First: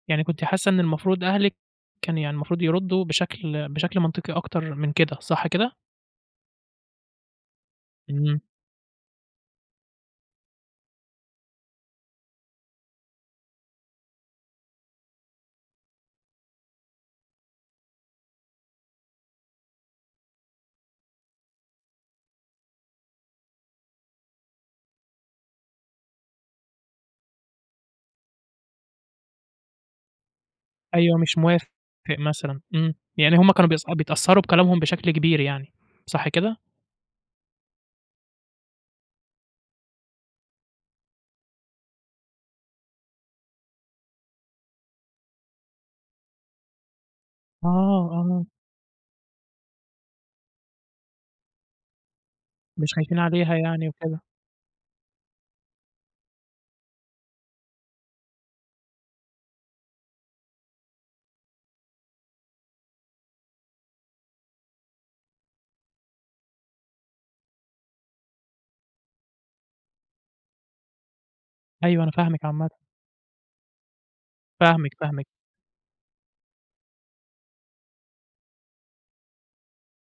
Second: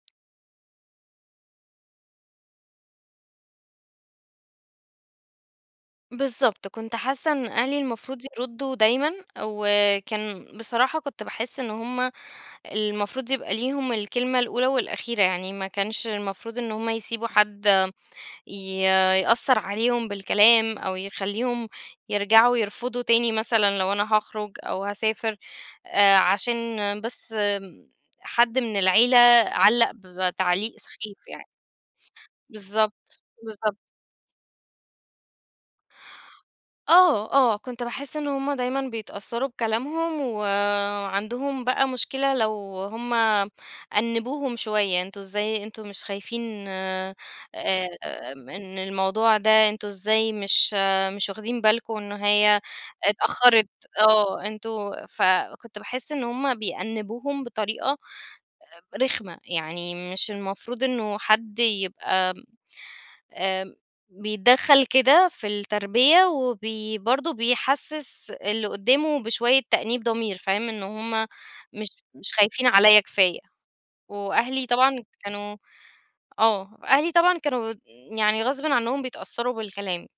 يعني كنتِ حاسة إن المفروض أهلِك كان يعني المفروض يردوا بشكل بشكل منطقي أكتر من كده، صح كده؟ بالضبط، كنت حاسة إن أهلي المفروض إمم. يردوا دايمًا، وكان بصراحة كنت باحس إن هُم المفروض يبقى ليهم الكلمة الأولى والأخيرة يعني، ما كانش المفروض إن هُم يسيبوا حد ي يأثّر عليهم بالكلام، أو يخليهم يرجعوا يرفضوا تاني مثلًا، لو أنا هاخرج أو هاسافر، آآ، عشان بس حد من العيلة علّق بتعليق أيوه سخيف مش يعني. موافق مثلًا، إمم بالضبط، يعني هم كانوا بالضبط. بيثأ بيتأثّروا بكلامهم بشكل كبير يعني، صح كده؟ آه، آه، كنت باحس إن هُم دايمًا بيتأثّروا بكلامهم، وعندهم بقى مشكلة لو هُم أنّبوهم شوية، أنتم إزاي أنتم مش خايفين آآ، آه، آه. إن الموضوع ده أنتم إزاي مش مش واخدين بالكم إن هي مش خايفين عليها اتأخرت؟ يعني وكده. آه، أنتم فكنت باحس إن هُم بيأنّبوهم بطريقة آآ رخمة يعني، مش المفروض إنه حد يبقى آآ بيتدخل كده في التربية، وبي برضه بيحسس اللي قدامه بشوية تأنيب ضمير فاهم، إن هُم مش أيوه أنا مش فاهمِك خايفين عامةً. عليّا كفاية، وأهلي فاهمِك، طبعًا فاهمِك. كانوا آه، أهلي طبعًا كانوا يعني غصبًا عنهم بيتأثّروا بالكلام.